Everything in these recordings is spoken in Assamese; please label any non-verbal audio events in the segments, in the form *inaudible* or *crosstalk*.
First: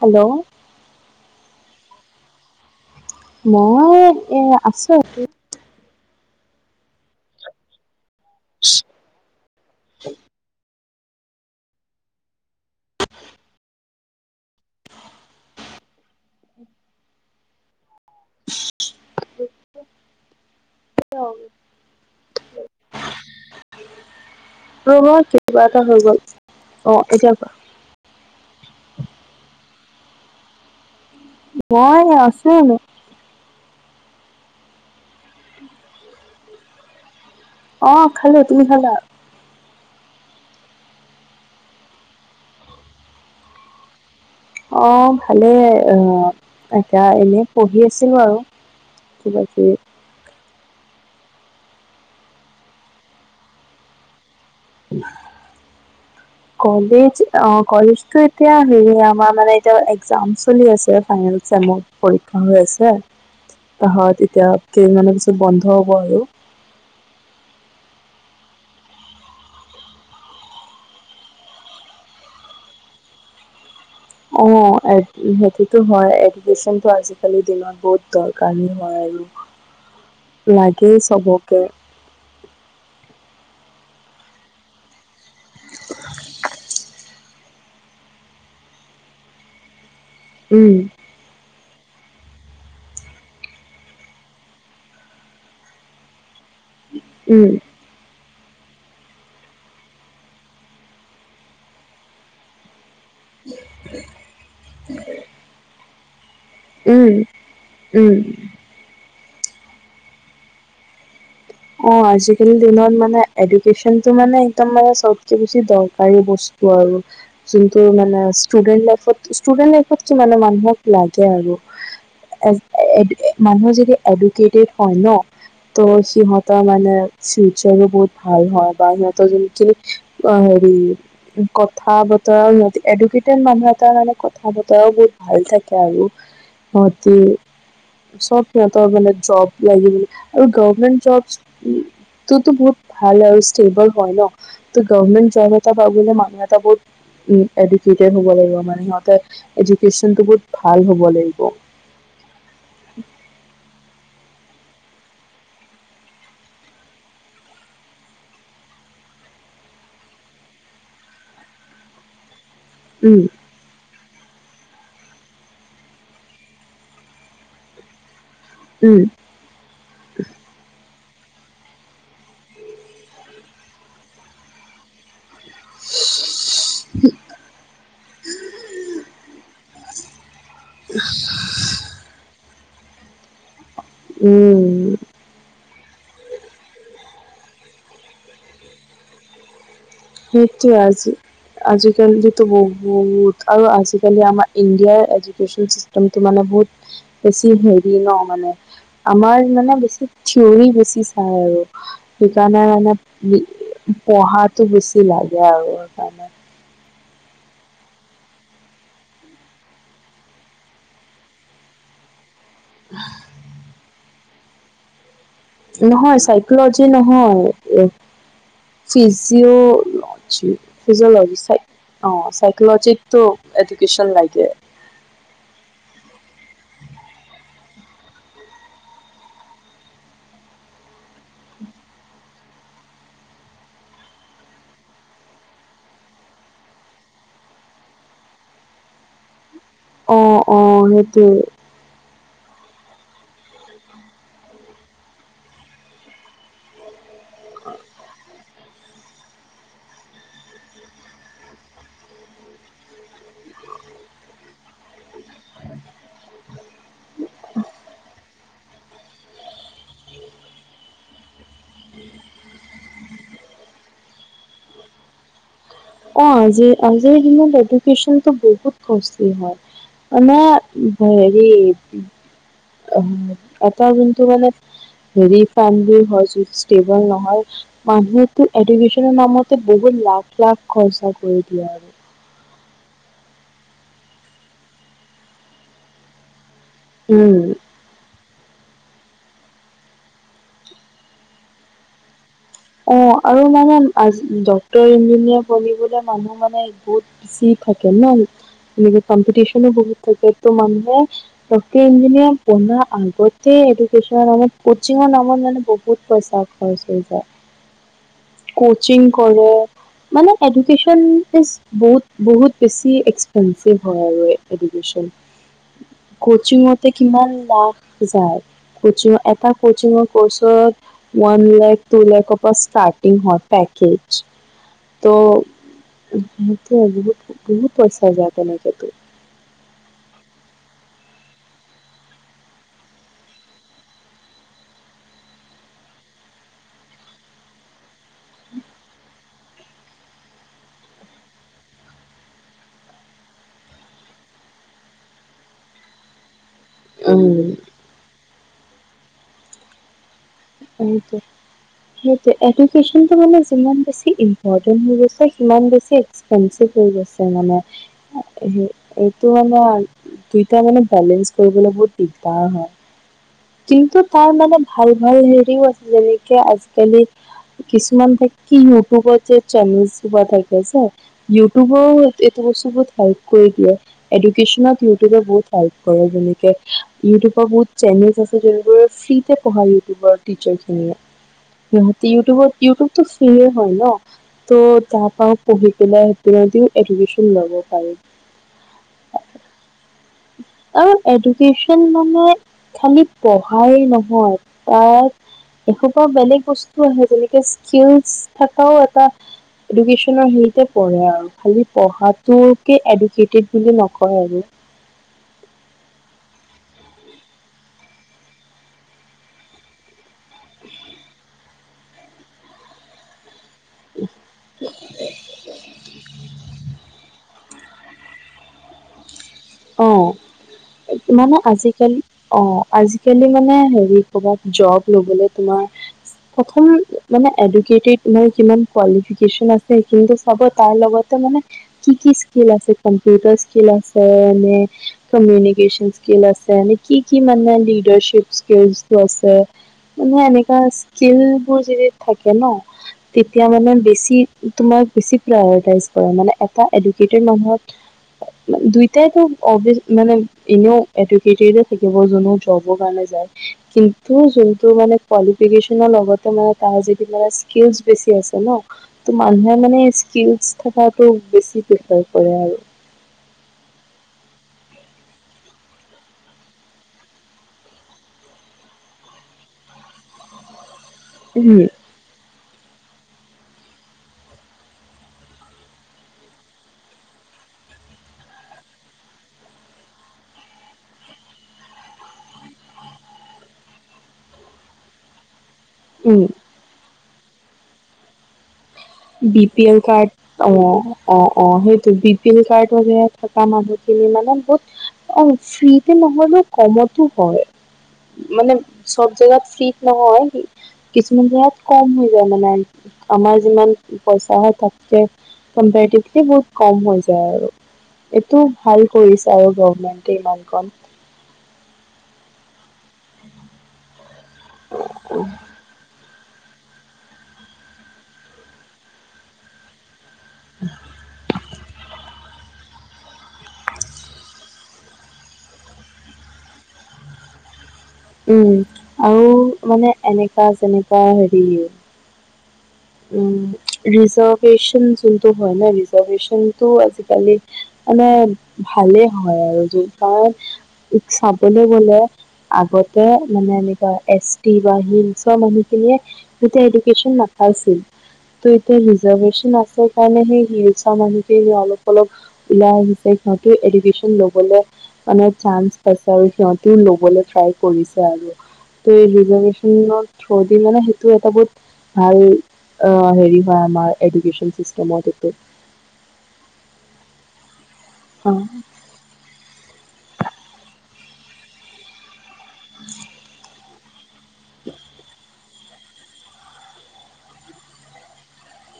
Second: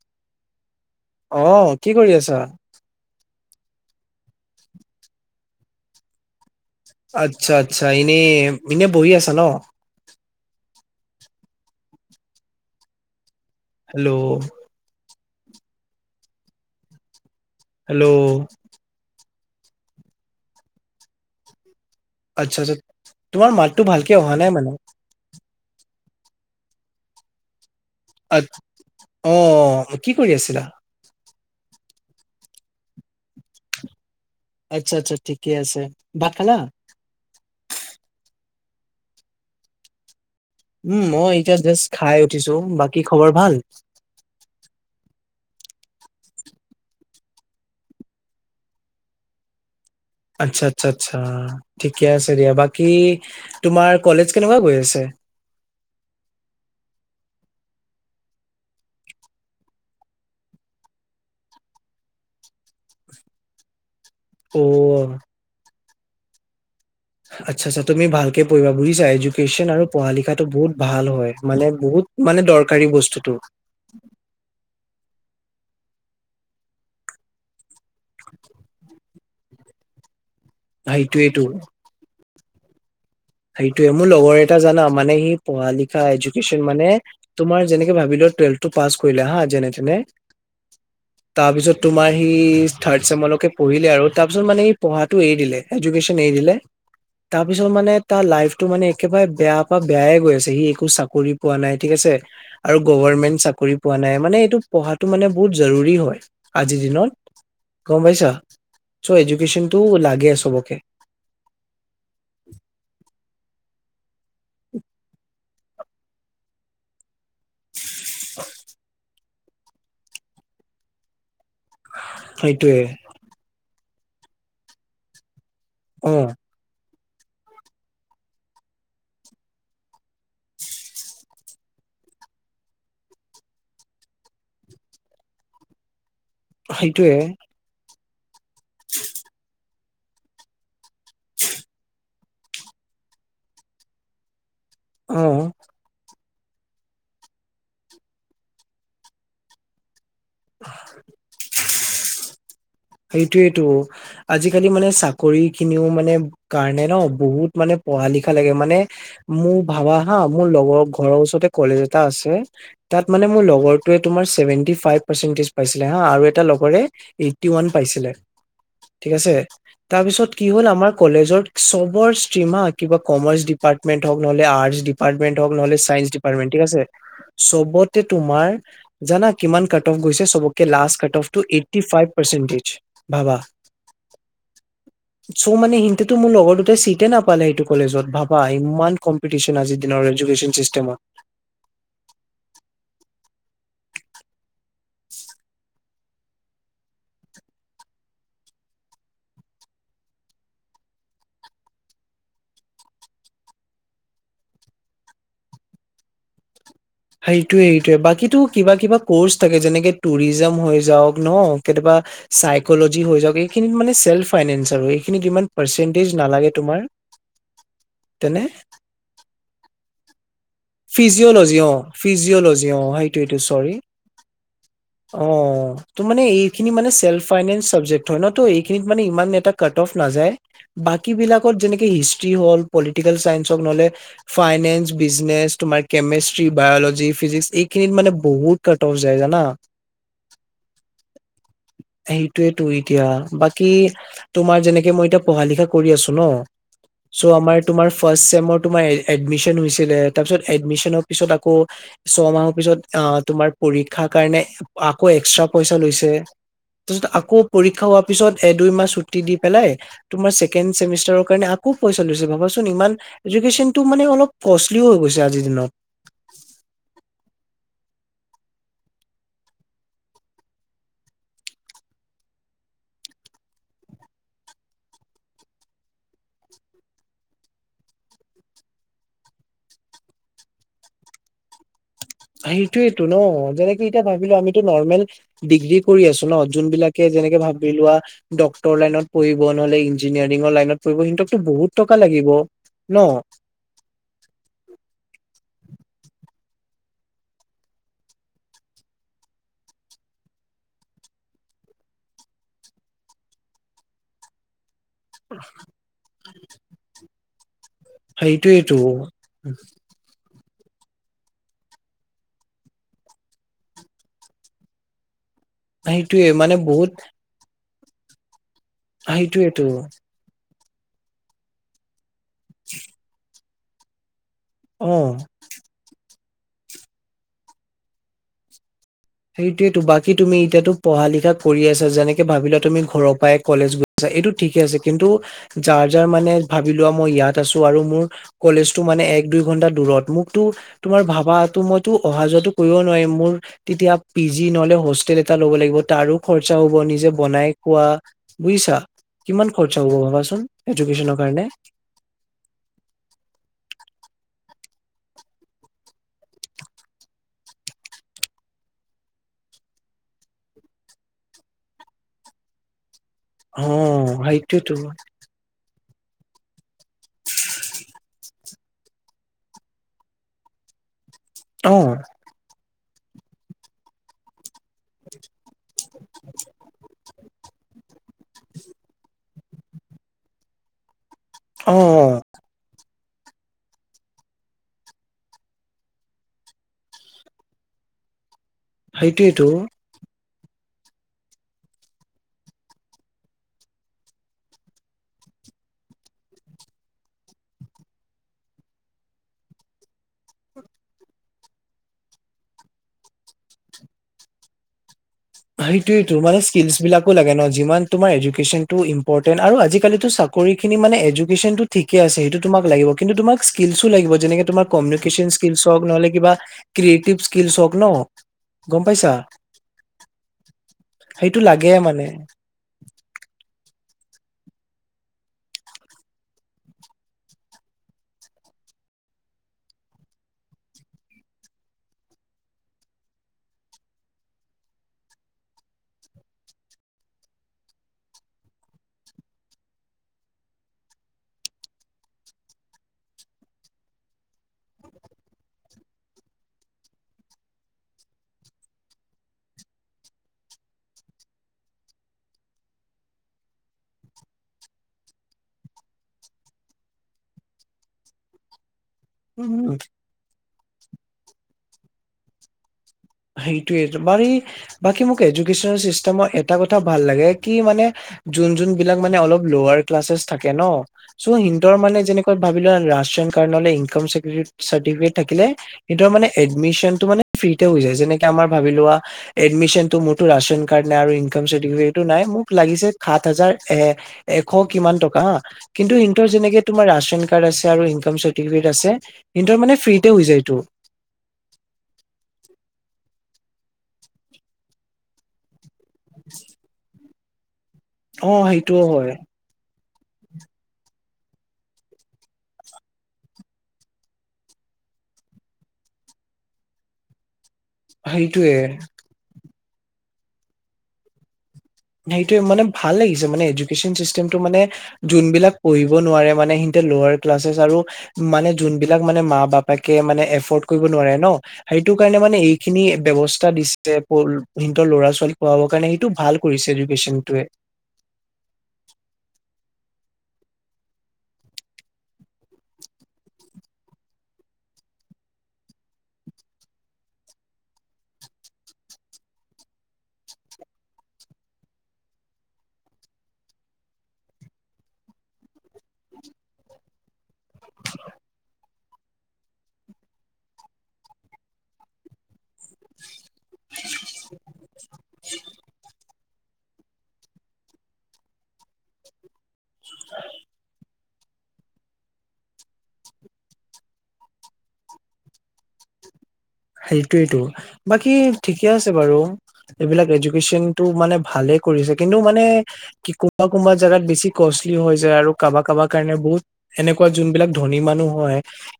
হেল্ল' অ', কি কৰি আছা মই এ আছো আৰু আচ্ছা আচ্ছা এনেই ইনে বহি আছা ন হেল্ল' হেল্ল' আচ্ছা আচ্ছা তোমাৰ মাতটো ভালকে অহা নাই মানে ৰব কিবা এটা হৈ গল অ' এতিয়াৰ পৰা আ অ' কি কৰি আছিলা মই আছো আচ্ছা আচ্ছা ঠিকে আছে ভাত খালা অ', খালো তুমি খালা উম মই এতিয়া জাষ্ট খাই উঠিছো বাকী খবৰ ভাল অ', ভালেই আহ এয়া এনে পঢ়ি আছিলো আৰু কিবা কয় আচ্ছা আচ্ছা আচ্ছা ঠিকে আছে দিয়া বাকী তোমাৰ কলেজ কেনেকুৱা গৈ আছে? কলেজ অ 'কলেজতটো এতিয়া হেৰি আমাৰ মানে এতিয়া এক্জাম চলি আছে ফাইনেল চেমৰ পৰীক্ষা পাহাৰ হৈ আছে তাহত এতিয়া অ কেইদিনমানৰ পিছত বন্ধ হ'ব আৰু আচ্ছা আচ্ছা তুমি ভালকে পঢ়িবা বুজিছা এডুকেচন আৰু পঢ়া লিখাটো বহুত ভাল হয় মানে বহুত মানে দৰকাৰী বস্তুতটো অ' সেইটোতো হয় এডুকেচনটো আজিকালি দিনত বহুত দৰকাৰী হয় আৰু লাগেই সেইটোৱেটো চবকে সেইটোে মোৰ লগৰ এটা জানা মানে সি পঢ়া লিখা এডুকেশ্যন মানে তোমাৰ যেনেকে ভাবিলো টুৱেলভ টো পাছ কৰিলে হা যেনে তেনে উম তাৰপিছত তোমাৰ সি থাৰ্ড চেমৰকে পঢ়িলে আৰু তাৰপিছত মানে সি পঢ়াটো এৰি দিলে এডুকেশ্যন এৰি দিলে উম, তাৰপিছত মানে তাৰ লাইফতটো মানে একেবাৰে বেয়া পা বেয়াই গৈ আছে সি একো চাকৰি পোৱা নাই ঠিক আছে আৰু গভৰ্মেণ্ট চাকৰি পোৱা নাই মানে এইটো পঢ়াটো মানে বহুত জৰুৰী হয় আজিৰ উম, দিনত গম উম। পাইছ চ' এডুকেশচনতটো লাগে চবকে অ' আজিকালিৰ দিনত মানে এডুকেশচনতটো মানে একদম মানে চবে বেছি দৰকাৰী বস্তু আৰু যোনটো মানে ষ্টুডেণ্ট ষ্টুডেণ্ট লাইফত কি মানুহক লাগে আৰু সেইটোয়ে মানুহ যদি এডুকেটেড হয় ন ত অ সিহত মানে ফিউচাৰো বহুত ভাল হয় বা সিহঁতৰ যেকি হেৰি কথা বতৰাও এডুকেটেড মানুহ এটাাৰ মানে কথা বতৰাও বহুত ভাল থাকে আৰু সেইটোয়ে সিহঁতি চব সিহঁতৰ মানে জব লাগিব আৰু গভমেণ্ট জব ততো বহুত ভাল আৰু ষ্টেবল হয় ন ত গভৰ্মেট অ জব এটা বা মান বহুত এডুকেটেট হব লাগিব মানে এডুকেচন বহুত ভাল হ'ব লাগিব সেইটোৱেইটো আজিকালি মানে চাকৰি খিনিও মানে কাৰণে ন বহুত মানে পঢ়া লিখা লাগে মানে মোৰ ভাবা হা মোৰ লগৰ ঘৰৰ ওচৰতে কলেজ এটা আছে তাত উম মানে মোৰ লগৰোৱে তোমাৰছেভেটি ফাইভ পাৰ্চেন্টেজ পাইছিলে হা আৰু এটা লগৰে টি ওৱান পাইছিলে উম ঠিক আছে তাৰপিছত কি হ'ল আমাৰ কলেজত চবৰ ষ্টিম হা কমাৰ্চ ডিপাৰ্টেম হওক নহলে আৰ্ট ষ্টিম উৱেন্তৱৰ্ক নহলে চাইঞ্চ ডিপাৰটমেন্ট ঠিক আছে চবত তোমাৰ জানা কিমান কাটঅফ গৈছে চবকে লাষ্ট কাটঅফটো এইটি ফাইভ চিনগিজ বাবা উম তেতো মোৰ লগৰ দুটাই চিটে নাপালে এইটো কলেজত ভাবা ইমান কম্পিটিচন আজি সেইটোৱে আজি আজিকালি যেতো ব বহুত আৰু আজিকালি আমাৰ ইন্দিয়াৰ এডুকেচন চিষ্টেমটো মানে বহুত বেছি হেৰি ন মানে আমাৰ মানে বেছি থিয়ৰি বেছি চাই আৰু সেইকাৰণে মানে পঢ়াতো বেছি লাগে আৰু সেকাণে সেইটোয়ে সেইটোয়ে বাকীতো কিবা কিবা কৰ্চ থাকে যেনেকে টুৰিজাম হৈ যাওক ন কেতিয়াবা চাইকলজি হৈ যাওক এইখিনিত মানে চেল্ফ ফাইনেন্স আৰু খিনি তোমাৰ পাৰ্চেন্টেজ নহয় নালাগে তোমাৰ, চাইকলজি নহয় তেনে ফিজিঅ'লজি ফিজিঅ'লজি চাই অ ফিজিঅলজি অ চাইকলজিকটো সেইটোয়েটো চৰি এডুকেশ্যন লাগে অ ত মানে এইখিনি মানে চেলফাইনেচ্ চাবজেক হয় ন এইখিনিত মান ইমান এটা কাটঅফ নাযায় বাকী বিলাকত যেনেকে হিষ্ট হল পলিটিকেল চাইচ্ হক নহলে ফাইনেন্স বিজনেচ্ তোম আৰ কেমেষ্ট্ৰি বায়লজি ফিজিক্ এইখিনিত মানে বহুত কাটঅফ যায় জানা অ অ সেইটোৱে সেইটোয়েই তো ই এতিয়া বাকী তোমাৰ যেনেকে মই এতিয়া পঢ়া লিখা কৰি আছো ন চ' আমাৰ তোমাৰ ফাৰ্ষ্ট চেমৰ তোমাৰ এডমিচন হৈছিলে তাৰপিছত এডমিচনৰ পিছত আকৌ ছমাহৰ পিছত আ তোমাৰ পৰীক্ষা কাৰণে আকৌ এক্স্ৰা পইচা লৈছে তাৰপিছত আকৌ পৰীক্ষা হোৱাৰ পিছত এ দুই মাহ ছুটি দি পেলাই তোমাৰ ছেকেণ্ড চেমিষ্টাৰ কাৰণে আক খুব পইচা লৈছে ভাবাচোন ইমান এডুকেচনটো মানে অলপ কষ্টলিও হৈ গৈছে আজিৰ দিনত অ আজিৰ আজিৰ দিনৰ এটো কচিঙ ত বহুত কচলি হয় মানে হেৰি অ এটা কিন্তু মানে চেভি ফানবোৰ হয় ইষ্টেবল নহয় মানুহো এডিমিচনৰ নামতে বহুত লাখ লাখ খৰচা কৰি দিয়ে আৰু সেইটোয়েটো ন যেনেকে এতিয়া ভাবিলো আমিতো নৰ্মেল ডিগ্ৰী কৰি আছো ন যোনবিলাকে যেনেকে উম ভাবি লোৱা ডক্তৰ লাইনত পঢ়িব নহলে ইঞ্জিনিয়াৰিঙৰ লাইনত পঢ়িব সিহতকতো বহুত টকা লাগিব অ ন আৰু মানে আজি ডক্টৰ ইঞ্জিনিয়াৰ পঢ়িবলে মানুহ মানে বহুত বেছি থাকে ন এনেকে কম্পিটিচনো বহুত থাকে তো মানুহে ডক্তৰ ইঞ্জিনিয়াৰ পঢ়াৰ আগতে এ এইটো কচিঙৰ নামত কচিঙৰ নামত মানে বহুত পইচা খৰচ হৈ যায় সেইটোয়েতো কচিং কৰে মানে এডুকেশ্যন ইজ বহুত-বহুত বেছি এক্সপেঞ্চিভ হয় আৰু, এডুকেশ্যন। সেইটোয়ে মানে কচিং মতে বহুত কিমান লাখ যায় কচিং এটা সেইটোয়েতো কচিংৰ কৰ্চত ওৱান লেখ টু লেখ অব ষ্টাৰ্টিং হয় পেকে উম সেইটো বহুত বহুত পইচা যায় তেনেকেতো সেটোৱেটো বাকী তুমি এতিয়াতো পঢ়া লিখা কৰি আছা যেনেকে ভাবিলা তুমি ঘৰৰ পৰাই কলেজ গৈছ এইটো ঠিক ঠিকে আছে কিন্তু যাৰ যাৰ মানে ভাবি লোৱা মই ইয়াত আছো আৰু মোৰ কলেজটো মানে এক দুই ঘণ্টাত দূৰত মোকতো তোমাৰ ভাবা মইতো অহা যোৱাটো কৰিব নোৱাৰিম মোৰ তেতিয়া পি জি নহলে হোষ্টেল এটা ল'ব লাগিব তাৰো খৰচা হ'ব নিজে বনাই খোৱা বুইছা কিমান খৰচা হ'ব ভাবাচোন এডুকেশ্যনৰ সেইটোৱে কাৰণে সেইটোৱে এডুকেচনটো মানে যিমান বেছি ইন *unintelligible* সিমান বেছি এস্কপেনচিব্ হৈ গৈছে মানে এইটো দুইটা মানে বেলেঞ্চ কৰিবলৈ বহুত দিগদাৰ হয়। অ কিন্তু তাৰ মানে সেইটোয়েতো ভাল ভাল হেৰিও আছে। যেনেকে আজিকালি, কিছুমান *unintelligible* কি ইউটিউবত যে চেনেলছ ব্লগ থাকে যে। অ ইউটিউবও এইটো বস্তু বহুত হেল্প কৰি দিয়ে, এডুকেশ্যনত ইউটিউবে বহুত হেল্প কৰে যেনেকে ইউটিউবৰ বহুত চেনেল আছে। জোনবোৰ ফ্ৰী তে পঢ়ালে ইউটিউবৰ টীছাৰ খিনিয়ে, অ ইউটিউবত ফ্ৰীয়ে হয় ন? ত' তাৰপাও পঢ়ি পেলাই সও এডুকেচন ল'ব পাৰি। সেইটোইটো আৰু এডুকেশচন মানে খালি পঢ়াই নহয় তাত এসোপা বেলেগ বস্তু আহে যেনেকে স্কিলছ থকাও এটা এডুকেশ্বনৰ হয়তে পঢ়া আৰু খালি পঢ়াটোকে এডুকেটেট বুলি নকয় আৰু। *inaudible* *unintelligible* সেইটোয়েটো মানে স্কিলছ বিলাকো লাগে ন যিমান তোমাৰ এডুকেশ্বনটো ইম্পৰটেন্ট আৰু আজিকালিটো ছাব চাকৰি খিনি মানে এডুকেশ্বন ঠিকে আছে সেইটো তোমাক লাগিব কিন্তু তোমাক স্কিলছো লাগিব যেনেকে তোমাৰ‌ কমিউনিকেশন স্কিল হক নহলে কিবা ক্ৰয়েটিভ *unintelligible* ন' গম পাইছা? অ মানে সেইটো লাগে আজিকালি মানে অ আজিকালি মানে হেৰি ক'বাত জব ল'বলে তোমাৰ অকণমান মানে এডুকেডেট কুৱালিফীকেচন আছে সেইটো চাব তাৰ লগতে-' মানে কি কি স্কিল আছে কম্পিউটাৰ স্কিল আছে মানে কমিউনিকশন স্কিল আছে নে কি কি মানে লিডাৰচিপ স্কিল আছে মানে এনেকুৱা স্কিল বোৰ যদি থাকে ন তেতিয়া মানে বেছি তোমাৰ বেছি প্ৰায় মানে এটা এডুকেটেত মানুহত দুই ‌ তে' তেওঁৰ অবিছ মানে, এনেও *unintelligible* থাকিব যোনবোৰ জবৰ কাৰণে যায়, কিন ন্ত যোনটো মানে কোৱালিফিকেচনৰ লগতে মানে তাৰ য মানে স্কিলচ বেছি আছে ন ত মানুহে মানে স্কিলচ থকাটো বেছি প্ৰিপেয়াৰ কৰে আৰু। সেইটোয়েই বাকী মোক এডুকেশনৰ চিষ্টেমত এটা কথা ভাল লাগে কি মানে যোন যোন বিলাক মানে অলপ লোৱাৰ ক্লাছেছ থাকে ন চ' উম সিহতৰ মানে যেনেকুৱা ভাবিলোৱা ৰেচন কাৰ্ড নহ'লে ইনকাম চাৰ্টিফিকেট থাকিলে সেইটো মানে এডমিচনটো মানে প্ৰিটে হয় যায়। যেনেকে আমাৰ ভাবি লোৱা এডমিচনটো মোৰটো ৰাচন কাৰ্ড নাই আৰু ইনকাম চাৰৰ্টিফিকেটো নাই মোক লাগিছে সাত হাজাৰ এ-এশ কিমান টকা হা কিন্তু উম ইহতৰ যেনেকে তোমাৰ ৰাচন কাৰ্ড আছে আৰু ইনকাম চাৰ্টিফিকেট আছে বি সিহঁতৰ পি মানে এল ফ্ৰীতে হৈ কাৰ্ড যায়টো অ অ অ সেইটো বি পি এল কাৰ্ডৰ ধৰক থকা মানুহখিনি মানে বহুত অ ফ্ৰীতে নহলেও কমতো হয়। অ মানে সেইটোও হয় চব জেগাত ফ্ৰী নহয় কিছুমান জেগাত কম হৈ যায় মানে আমাৰ যিমান পইচা হয় তাতকে কম্পেৰিটিভলি বহুত কম হৈ যায় আৰু। এইটো সেইটোয়ে ভাল কৰিছে আৰু গভমেণ্টে ইমানকণ সেইটো মানে ভাল লাগিছে মানে এডুকেচন চিষ্টেমটো মানে যোনবিলাক পঢ়িব নোৱাৰে মানে সিহতে লৱাৰ ক্লাছেছ আৰু মানে যোনবিলাক মানে মা বাপেক মে এফৰ্ড কৰিব নোৱাৰে ন সেইটো কাৰণে মানে এ খিনি ব্যৱস্থা দিছে সিহতৰ ল'ৰা ছোৱালী পঢ়াবৰ কাৰণে সেইটো ভাল। কৰিছে এডুকেশনটোৱে। উম আৰু মানে এনেকা যেনেৱা হেৰি উম ৰিজাৰ্ভেশচন যোনটো হয় ন ৰিজাৰ্ভেশচনটো আজিকালি মানে ভালেই হয় আৰু য কাৰণ চাবলৈ গলে আগত যাতে মানে এনেকা এচ তি বা হিলছৰ মানুহখিনিয়ে যাতে এডুকেশ্বন না আছিল। তো এতিয়া ৰিজাৰভেশচন আছে কাৰণে সেই হিলচৰ মানুহখিনিৰ অলপ অলপ ওলাই আহিছে। হয়তো এডুকেশ্যন ল'বলৈ মানে চানন্স পাইছে। আৰু সিহঁতেও ল'বলৈ ট্ৰাই কৰিছে আৰু ত ৰিজাৰভেশচনত থুৰ দি মানে তোৰ এটা বুট ভাল হেৰি আহ হয় আমাৰ এডুকেশ্যন ছিষ্টেমত এইটো সেইটোৱে টো বাকী ঠিকে আছে বাৰু। এইবিলাক এডুকেশ্যনতটো মানে ভালে কৰিছে, কিন্তু মানে কি কবা কোনোবা জাগাত বেছি কষ্টলি হৈ যায় আৰু কাৰোবাক। কাব কাৰণে বহুত এনেকুৱা যোনবিলাক ধনী মানুহ হয়।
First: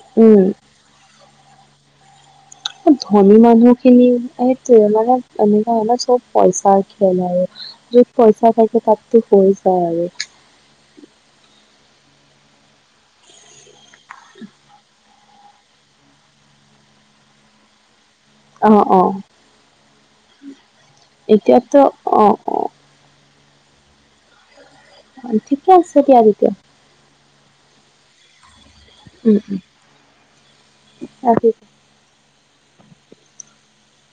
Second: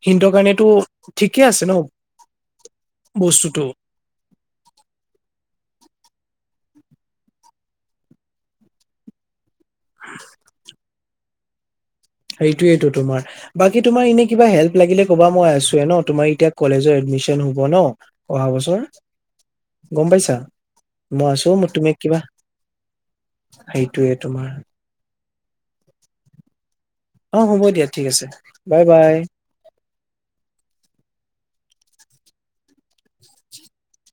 হিন্দুৰ কাৰণেতো ঠিকে আছে ন। ধনী বস্তুটো মানুহ খিনি এইটোৱে মানে এনেকুৱা হ'লে চ'ব পইচা খেল আৰু য'ত পইছা খেল থাকে তাতটো পইছা আৰু সেইটোয়েইো তোমাৰ বাকি তোমাৰ এনে কিবা হেল্প লাগিলে কবা মই আছোয়ে ন তোমাৰ এতিয়া কলেজৰ এডমিশ্যন হ'ব ন অহা আৰু বছৰ। অ', অ', গ'ম পাইছা, মই আছোঁ, মোৰ এতিয়াতো তুমি কিবা। অ', অ', সেইটোৱে, তোমাৰ। ঠিকে আছে দিয়া তেতিয়া। অ হ'ব দিয়া ঠিক আছে বাই বাই আজি *unintelligible*